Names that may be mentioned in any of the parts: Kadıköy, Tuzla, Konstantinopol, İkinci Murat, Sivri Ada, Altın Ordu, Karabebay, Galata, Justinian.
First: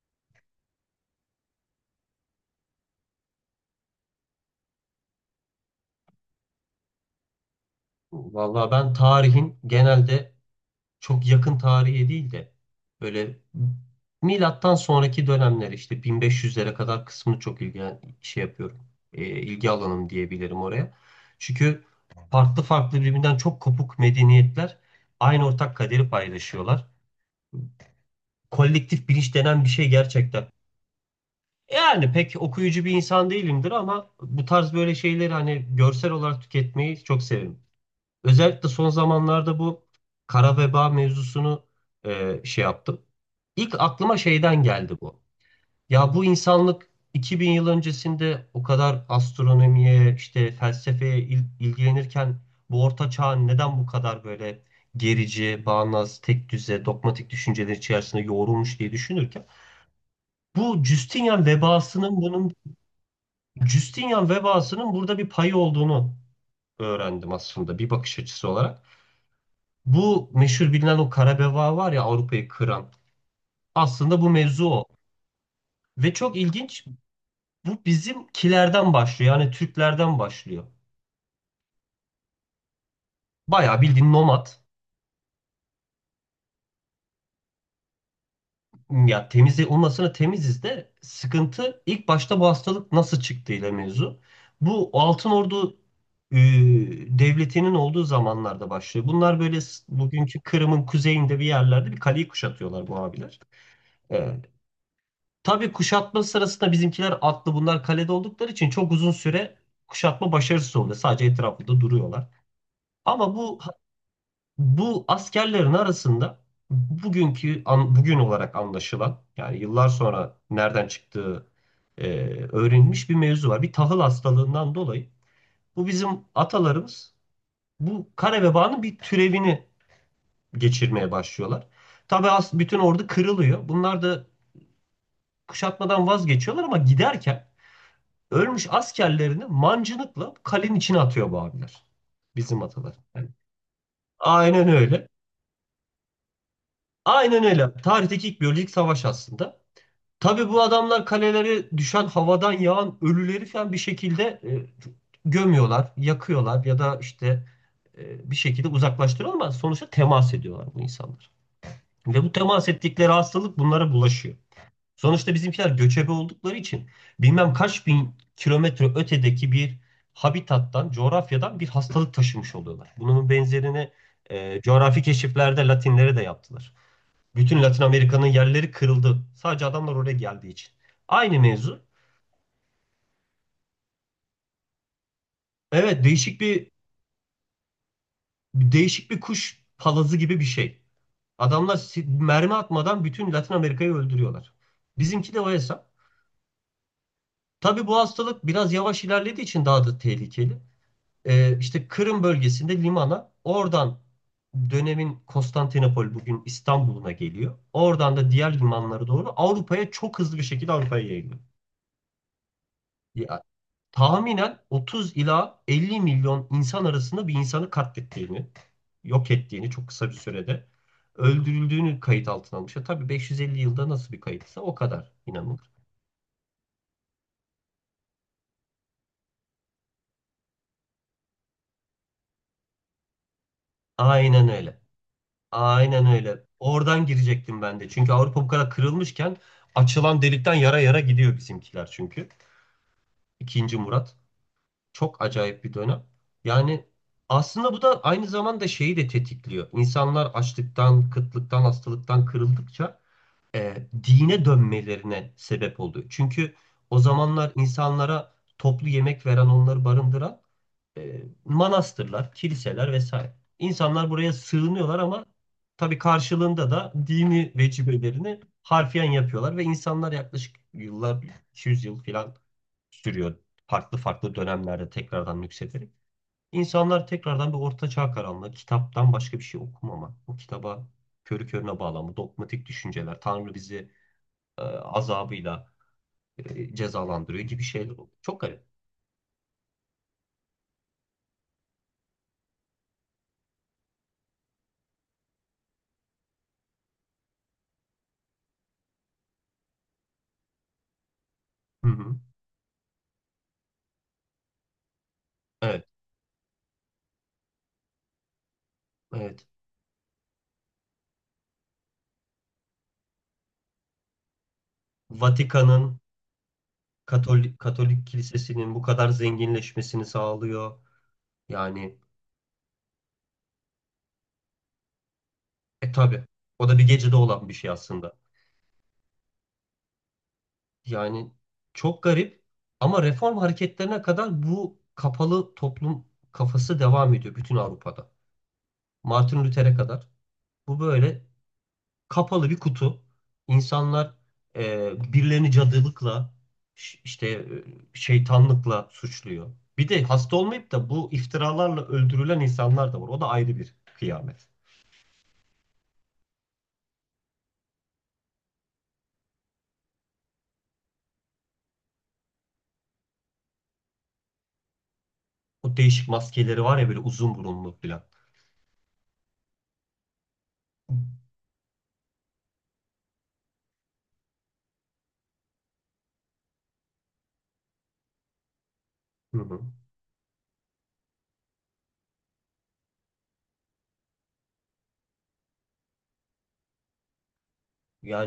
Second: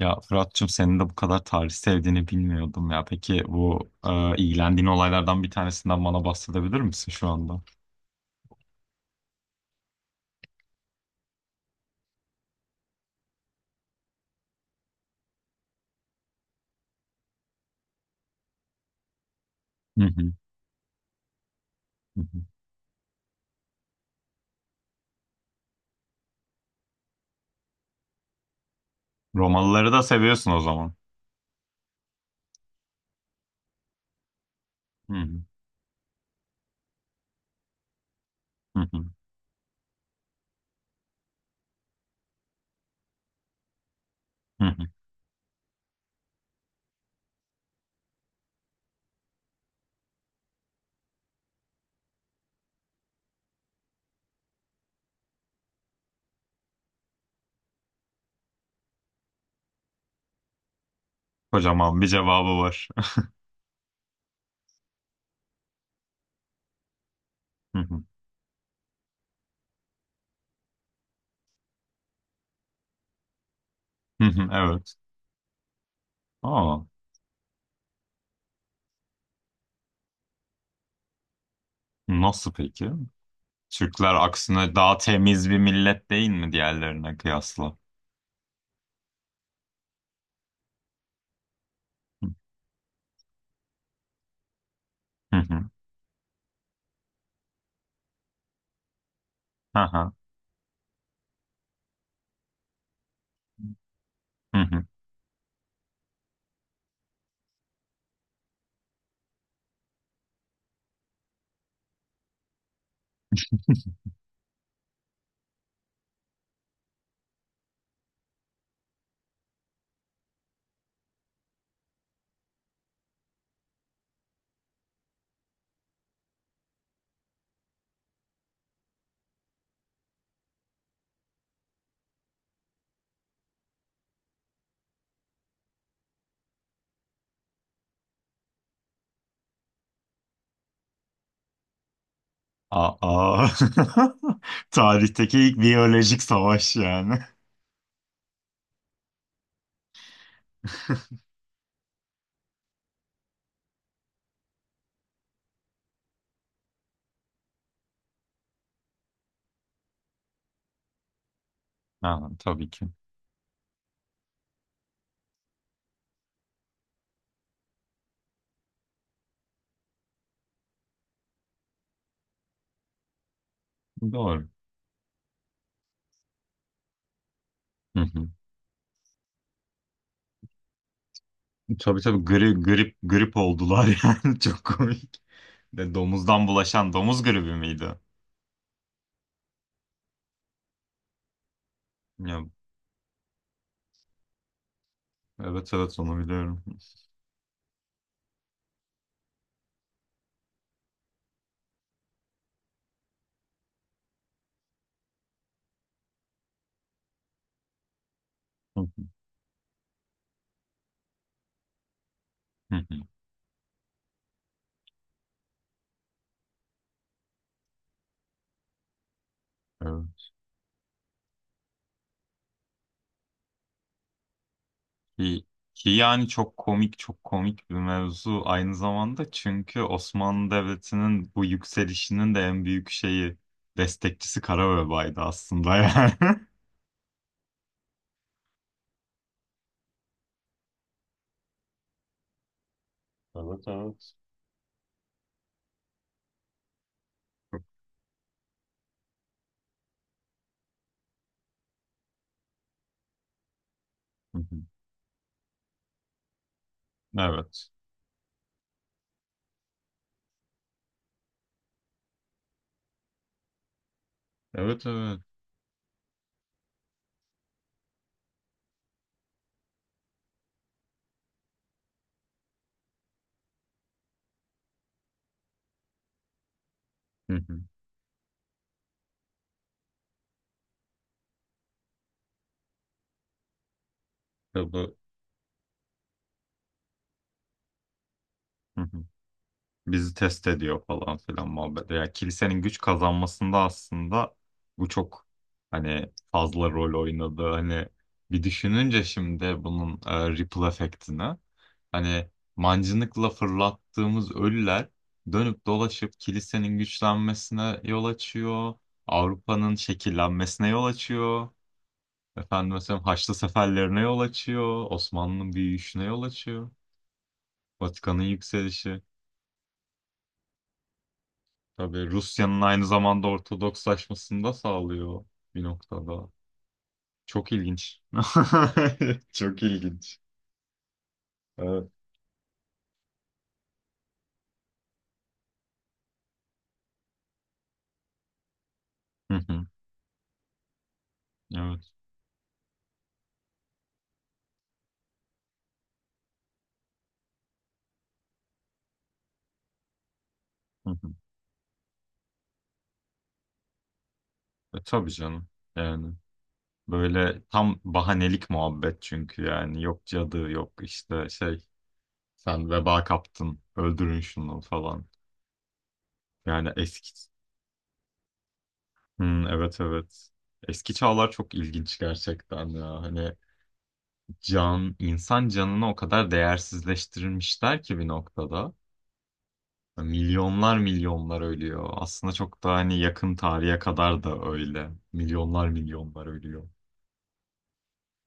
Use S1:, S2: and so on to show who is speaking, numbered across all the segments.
S1: Ya Fırat'cığım senin de bu kadar tarih sevdiğini bilmiyordum ya. Peki bu ilgilendiğin olaylardan bir tanesinden bana bahsedebilir misin şu anda?
S2: Vallahi ben tarihin genelde çok yakın tarihe değil de böyle milattan sonraki dönemler işte 1500'lere kadar kısmını çok şey yapıyorum. İlgi
S1: Hı
S2: alanım
S1: hı,
S2: diyebilirim oraya. Çünkü
S1: hı hı.
S2: farklı farklı birbirinden çok kopuk medeniyetler aynı ortak kaderi paylaşıyorlar. Kolektif bilinç denen bir şey
S1: Romalıları da
S2: gerçekten.
S1: seviyorsun o zaman.
S2: Yani pek okuyucu bir insan değilimdir ama bu tarz böyle
S1: Hı hı,
S2: şeyleri hani görsel olarak tüketmeyi çok severim. Özellikle
S1: hı
S2: son
S1: hı,
S2: zamanlarda bu kara veba mevzusunu şey yaptım. İlk aklıma şeyden
S1: hı hı.
S2: geldi bu. Ya bu insanlık 2000 yıl öncesinde o kadar astronomiye, işte felsefeye ilgilenirken bu orta çağ neden bu kadar böyle gerici, bağnaz, tek düze, dogmatik düşünceler içerisinde yoğrulmuş diye düşünürken bu Justinian
S1: Kocaman bir
S2: vebasının bunun
S1: cevabı var.
S2: Justinian vebasının burada bir payı olduğunu öğrendim aslında
S1: Hı
S2: bir
S1: hı,
S2: bakış açısı olarak. Bu meşhur bilinen o kara beva var ya Avrupa'yı kıran. Aslında
S1: hı
S2: bu
S1: hı,
S2: mevzu o.
S1: evet.
S2: Ve çok ilginç,
S1: Aa,
S2: bu bizimkilerden başlıyor. Yani Türklerden başlıyor.
S1: nasıl peki?
S2: Bayağı bildiğin
S1: Türkler
S2: nomad.
S1: aksine daha temiz bir millet değil mi diğerlerine kıyasla?
S2: Ya temiz, onun aslında temiziz de sıkıntı ilk başta bu hastalık nasıl çıktığıyla mevzu. Bu Altın
S1: Hı hı.
S2: Ordu e, devletinin olduğu zamanlarda başlıyor. Bunlar böyle
S1: Hı hı.
S2: bugünkü Kırım'ın kuzeyinde bir yerlerde bir kaleyi kuşatıyorlar bu abiler. E,
S1: Hı hı.
S2: Tabii kuşatma sırasında bizimkiler atlı, bunlar kalede oldukları için çok uzun süre kuşatma başarısız oluyor. Sadece etrafında duruyorlar. Ama bu askerlerin arasında bugün olarak anlaşılan, yani yıllar sonra nereden çıktığı e, öğrenilmiş bir mevzu var. Bir tahıl hastalığından dolayı bu bizim atalarımız bu kare vebanın bir türevini geçirmeye başlıyorlar. Tabii bütün ordu kırılıyor. Bunlar da kuşatmadan vazgeçiyorlar ama giderken ölmüş askerlerini mancınıkla kalenin içine atıyor bu abiler. Bizim atalar. Yani
S1: Aa.
S2: aynen öyle.
S1: Tarihteki ilk biyolojik savaş yani.
S2: Aynen öyle. Tarihteki ilk biyolojik savaş aslında. Tabii bu adamlar kalelere düşen havadan yağan ölüleri falan bir şekilde gömüyorlar, yakıyorlar ya da işte bir şekilde uzaklaştırıyorlar ama sonuçta temas ediyorlar bu insanlar. Ve
S1: Ha,
S2: bu temas
S1: tabii ki.
S2: ettikleri hastalık bunlara bulaşıyor. Sonuçta bizimkiler göçebe oldukları için bilmem kaç bin kilometre ötedeki bir habitattan, coğrafyadan bir hastalık taşımış oluyorlar. Bunun benzerini
S1: Doğru.
S2: coğrafi keşiflerde Latinlere de yaptılar. Bütün Latin
S1: Hı
S2: Amerika'nın
S1: hı.
S2: yerleri kırıldı. Sadece adamlar oraya geldiği için. Aynı mevzu.
S1: Tabii tabii grip oldular yani çok komik. De
S2: Evet, değişik
S1: domuzdan
S2: bir
S1: bulaşan domuz gribi miydi?
S2: değişik bir kuş palazı gibi bir şey. Adamlar
S1: Ya,
S2: mermi atmadan bütün Latin Amerika'yı öldürüyorlar. Bizimki de o
S1: evet
S2: hesap.
S1: evet onu biliyorum.
S2: Tabii bu hastalık biraz yavaş ilerlediği için daha da tehlikeli. İşte Kırım bölgesinde limana, oradan dönemin Konstantinopol bugün İstanbul'una geliyor. Oradan da diğer
S1: Hı hı.
S2: limanlara doğru Avrupa'ya, çok hızlı bir şekilde Avrupa'ya yayılıyor.
S1: Hı hı.
S2: Ya, tahminen 30 ila 50 milyon insan arasında bir insanı katlettiğini, yok ettiğini çok kısa bir
S1: Evet.
S2: sürede öldürüldüğünü kayıt altına almış. Ya, tabii 550 yılda nasıl bir kayıtsa o kadar
S1: Ki,
S2: inanılır.
S1: ki yani çok komik çok komik bir mevzu aynı zamanda çünkü Osmanlı Devleti'nin bu yükselişinin de en büyük şeyi destekçisi
S2: Aynen öyle.
S1: Karabebay'dı aslında
S2: Aynen
S1: yani.
S2: öyle. Oradan girecektim ben de. Çünkü Avrupa bu kadar kırılmışken açılan delikten yara yara gidiyor bizimkiler çünkü.
S1: Evet
S2: İkinci
S1: evet.
S2: Murat. Çok acayip bir dönem. Yani aslında bu da aynı zamanda şeyi de tetikliyor. İnsanlar açlıktan, kıtlıktan, hastalıktan kırıldıkça e,
S1: Hı
S2: dine
S1: hı.
S2: dönmelerine sebep oluyor. Çünkü o zamanlar
S1: Evet.
S2: insanlara toplu yemek veren, onları barındıran manastırlar, kiliseler vesaire. İnsanlar buraya
S1: Evet
S2: sığınıyorlar
S1: evet.
S2: ama tabii karşılığında da dini vecibelerini harfiyen yapıyorlar ve insanlar yaklaşık yıllar, 200 yıl falan sürüyor. Farklı farklı dönemlerde tekrardan yükselerek. İnsanlar
S1: Hı
S2: tekrardan bir
S1: hı.
S2: orta çağ karanlığı, kitaptan başka bir şey okumama, bu kitaba körü körüne bağlanma, dogmatik düşünceler, Tanrı bizi
S1: Tabii.
S2: azabıyla cezalandırıyor gibi şeyler oluyor. Çok garip.
S1: Hı hı. Bizi test ediyor falan filan muhabbet. Yani kilisenin güç kazanmasında aslında bu çok hani fazla rol oynadı. Hani bir düşününce şimdi bunun ripple efektini
S2: Hı hı.
S1: hani mancınıkla fırlattığımız ölüler dönüp
S2: Evet,
S1: dolaşıp kilisenin güçlenmesine yol açıyor.
S2: evet.
S1: Avrupa'nın şekillenmesine yol açıyor. Efendim mesela Haçlı seferlerine yol açıyor. Osmanlı'nın
S2: Vatikan'ın,
S1: büyüyüşüne yol açıyor.
S2: Katolik
S1: Vatikan'ın
S2: kilisesinin bu
S1: yükselişi.
S2: kadar zenginleşmesini sağlıyor. Yani
S1: Tabii Rusya'nın aynı zamanda Ortodokslaşmasını da sağlıyor bir
S2: tabii
S1: noktada.
S2: o da bir gecede olan
S1: Çok
S2: bir şey
S1: ilginç.
S2: aslında.
S1: Çok ilginç.
S2: Yani
S1: Evet.
S2: çok garip, ama reform hareketlerine kadar bu kapalı toplum kafası devam ediyor bütün Avrupa'da.
S1: Hı
S2: Martin
S1: hı.
S2: Luther'e kadar bu böyle
S1: Evet.
S2: kapalı bir kutu. İnsanlar birilerini cadılıkla, işte şeytanlıkla suçluyor. Bir de hasta olmayıp da
S1: Hı
S2: bu
S1: hı.
S2: iftiralarla öldürülen insanlar da var. O da ayrı bir kıyamet.
S1: E, tabii canım. Yani böyle tam bahanelik muhabbet çünkü yani yok cadı yok işte şey sen veba kaptın öldürün şunu falan.
S2: O değişik maskeleri
S1: Yani
S2: var ya, böyle
S1: eski.
S2: uzun burunlu falan.
S1: Hı, evet evet. Eski çağlar çok ilginç gerçekten ya. Hani can, insan canını o kadar değersizleştirilmişler ki bir noktada.
S2: Hı hı.
S1: Milyonlar milyonlar ölüyor. Aslında çok da hani yakın tarihe kadar da öyle. Milyonlar milyonlar ölüyor.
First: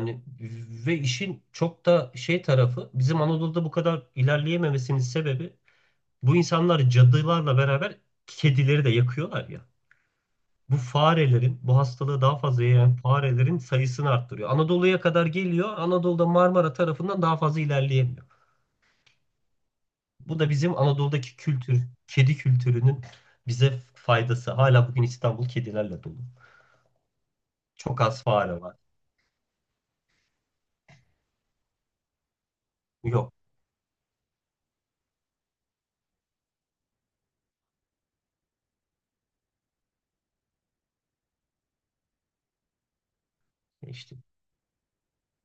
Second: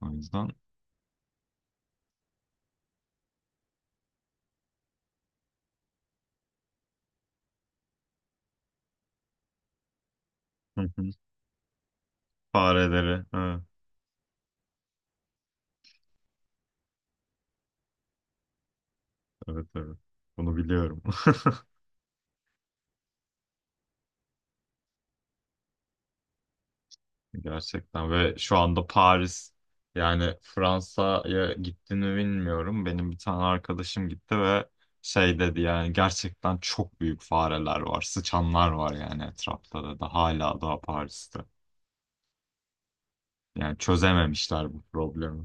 S1: O yüzden
S2: ve işin çok da şey tarafı, bizim Anadolu'da bu kadar ilerleyememesinin sebebi, bu insanlar cadılarla beraber kedileri de yakıyorlar ya. Bu
S1: hı hı,
S2: farelerin, bu hastalığı daha fazla yayan
S1: fareleri.
S2: farelerin
S1: Ha,
S2: sayısını arttırıyor. Anadolu'ya kadar geliyor. Anadolu'da Marmara tarafından daha fazla ilerleyemiyor.
S1: evet evet.
S2: Bu da
S1: Bunu
S2: bizim
S1: biliyorum.
S2: Anadolu'daki kedi kültürünün bize faydası. Hala bugün İstanbul kedilerle dolu. Çok
S1: Gerçekten
S2: az
S1: ve şu
S2: fare var.
S1: anda Paris yani Fransa'ya gitti mi bilmiyorum. Benim bir
S2: Yok.
S1: tane arkadaşım gitti ve şey dedi yani gerçekten çok büyük fareler var. Sıçanlar var yani etrafta da hala daha Paris'te. Yani
S2: İşte
S1: çözememişler bu problemi.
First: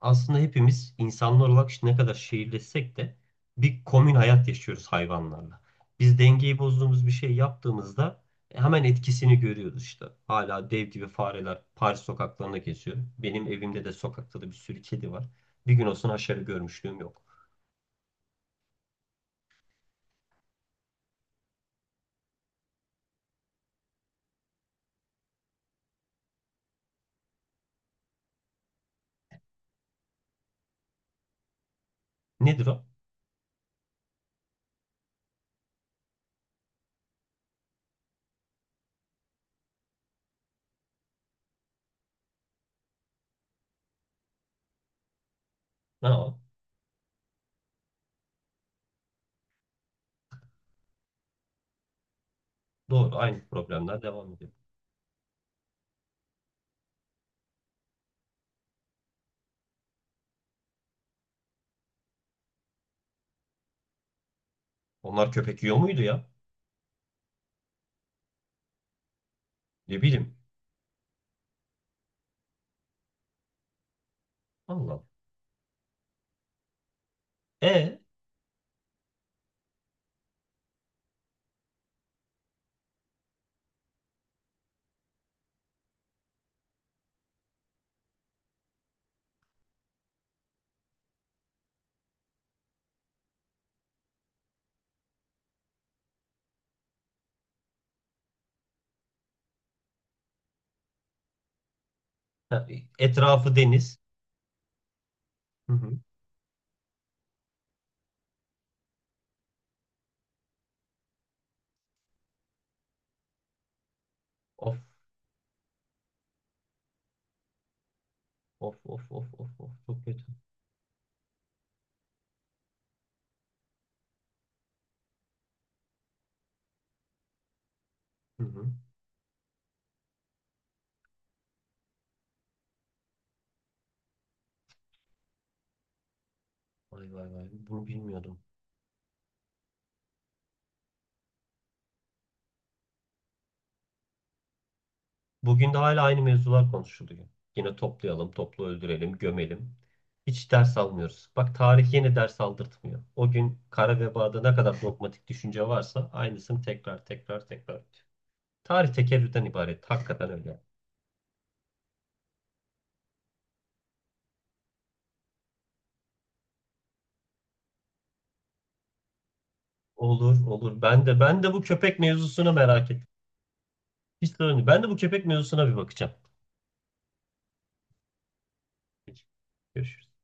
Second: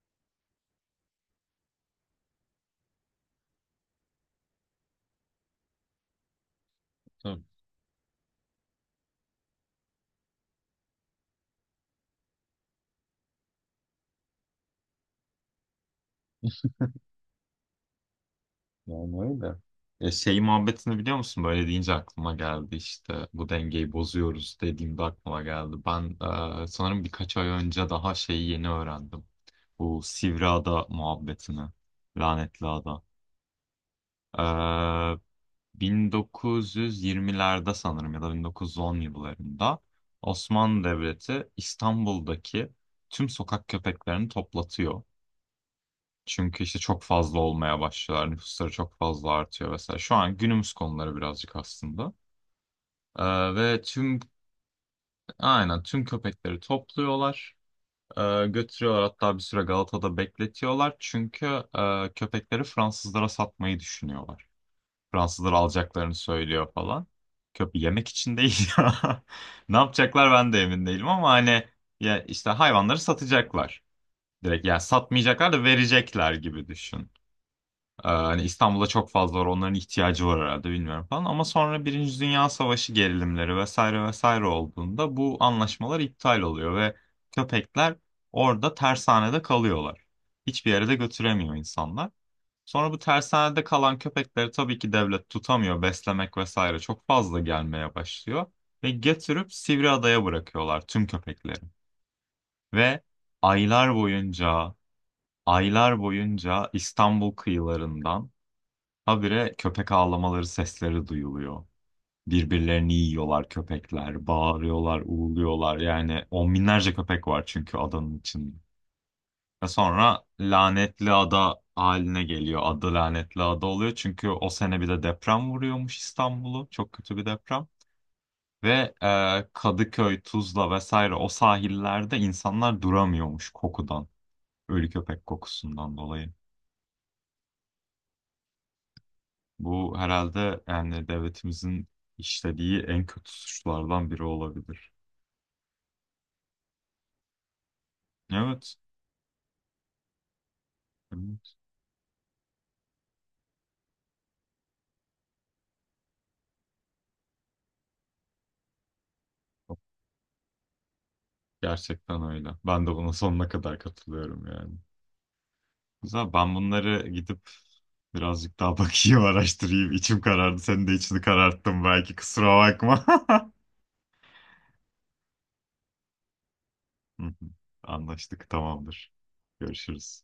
S2: aslında hepimiz insanlar olarak, işte ne kadar şehirleşsek de, bir komün hayat yaşıyoruz hayvanlarla. Biz dengeyi bozduğumuz bir şey
S1: Tabii.
S2: yaptığımızda hemen etkisini görüyoruz işte. Hala dev gibi fareler Paris sokaklarına geziyor. Benim evimde de sokakta da bir sürü kedi var. Bir gün olsun aşağı görmüşlüğüm yok.
S1: Yani öyle. E, şey muhabbetini biliyor musun? Böyle deyince aklıma geldi işte bu dengeyi bozuyoruz dediğimde aklıma geldi. Ben sanırım birkaç ay önce daha şeyi yeni öğrendim. Bu Sivri Ada muhabbetini.
S2: Nedir
S1: Lanetli
S2: o?
S1: Ada. E, 1920'lerde sanırım ya da 1910 yıllarında Osmanlı Devleti İstanbul'daki tüm sokak köpeklerini toplatıyor.
S2: Ha, o.
S1: Çünkü işte çok fazla olmaya başlıyorlar. Nüfusları çok fazla artıyor vesaire. Şu an günümüz konuları birazcık aslında.
S2: Doğru, aynı
S1: Ee, ve
S2: problemler
S1: tüm
S2: devam ediyor.
S1: aynen tüm köpekleri topluyorlar. Götürüyorlar hatta bir süre Galata'da bekletiyorlar. Çünkü köpekleri Fransızlara satmayı düşünüyorlar.
S2: Onlar
S1: Fransızlar
S2: köpek yiyor muydu
S1: alacaklarını
S2: ya?
S1: söylüyor falan. Köpe yemek için değil ya. Ne
S2: Ne
S1: yapacaklar
S2: bileyim.
S1: ben de emin değilim ama hani ya işte hayvanları satacaklar. Direkt yani
S2: Allah Allah.
S1: satmayacaklar da verecekler gibi düşün.
S2: E
S1: Hani İstanbul'da çok fazla var onların ihtiyacı var herhalde bilmiyorum falan ama sonra Birinci Dünya Savaşı gerilimleri vesaire vesaire olduğunda bu anlaşmalar iptal oluyor ve köpekler orada tersanede kalıyorlar. Hiçbir yere de götüremiyor insanlar. Sonra bu tersanede kalan köpekleri tabii ki devlet tutamıyor beslemek vesaire çok fazla gelmeye başlıyor ve getirip Sivriada'ya bırakıyorlar tüm köpekleri
S2: Ha,
S1: ve
S2: etrafı
S1: aylar
S2: deniz.
S1: boyunca
S2: Hı hı.
S1: aylar boyunca İstanbul kıyılarından habire köpek ağlamaları sesleri duyuluyor. Birbirlerini yiyorlar köpekler,
S2: Of
S1: bağırıyorlar, uğurluyorlar. Yani on binlerce köpek var çünkü adanın içinde.
S2: of of of of
S1: Ve
S2: of, çok kötü.
S1: sonra lanetli ada haline geliyor. Adı lanetli ada oluyor. Çünkü o sene bir de deprem vuruyormuş İstanbul'u. Çok kötü bir deprem.
S2: Hı hı.
S1: Ve Kadıköy, Tuzla vesaire o sahillerde insanlar duramıyormuş kokudan. Ölü köpek kokusundan dolayı.
S2: Vay vay vay. Bunu bilmiyordum.
S1: Bu herhalde yani devletimizin işlediği en kötü suçlardan biri olabilir.
S2: Bugün de hala aynı mevzular konuşuluyor. Yine toplayalım, toplu
S1: Evet.
S2: öldürelim, gömelim. Hiç ders almıyoruz. Bak,
S1: Evet.
S2: tarih yine ders aldırtmıyor. O gün kara vebada ne kadar dogmatik düşünce varsa aynısını tekrar tekrar tekrar ediyor. Tarih tekerrürden ibaret. Hakikaten öyle.
S1: Gerçekten öyle. Ben de buna sonuna kadar katılıyorum yani. Güzel. Ben bunları gidip birazcık daha bakayım, araştırayım. İçim
S2: Olur
S1: karardı.
S2: olur.
S1: Senin de
S2: Ben de
S1: içini
S2: ben de bu
S1: kararttım
S2: köpek
S1: belki.
S2: mevzusuna
S1: Kusura
S2: merak
S1: bakma.
S2: ettim. Hiç sorun değil. Ben de bu köpek mevzusuna bir bakacağım.
S1: Hı hı. Anlaştık. Tamamdır.
S2: Peki. Görüşürüz.
S1: Görüşürüz.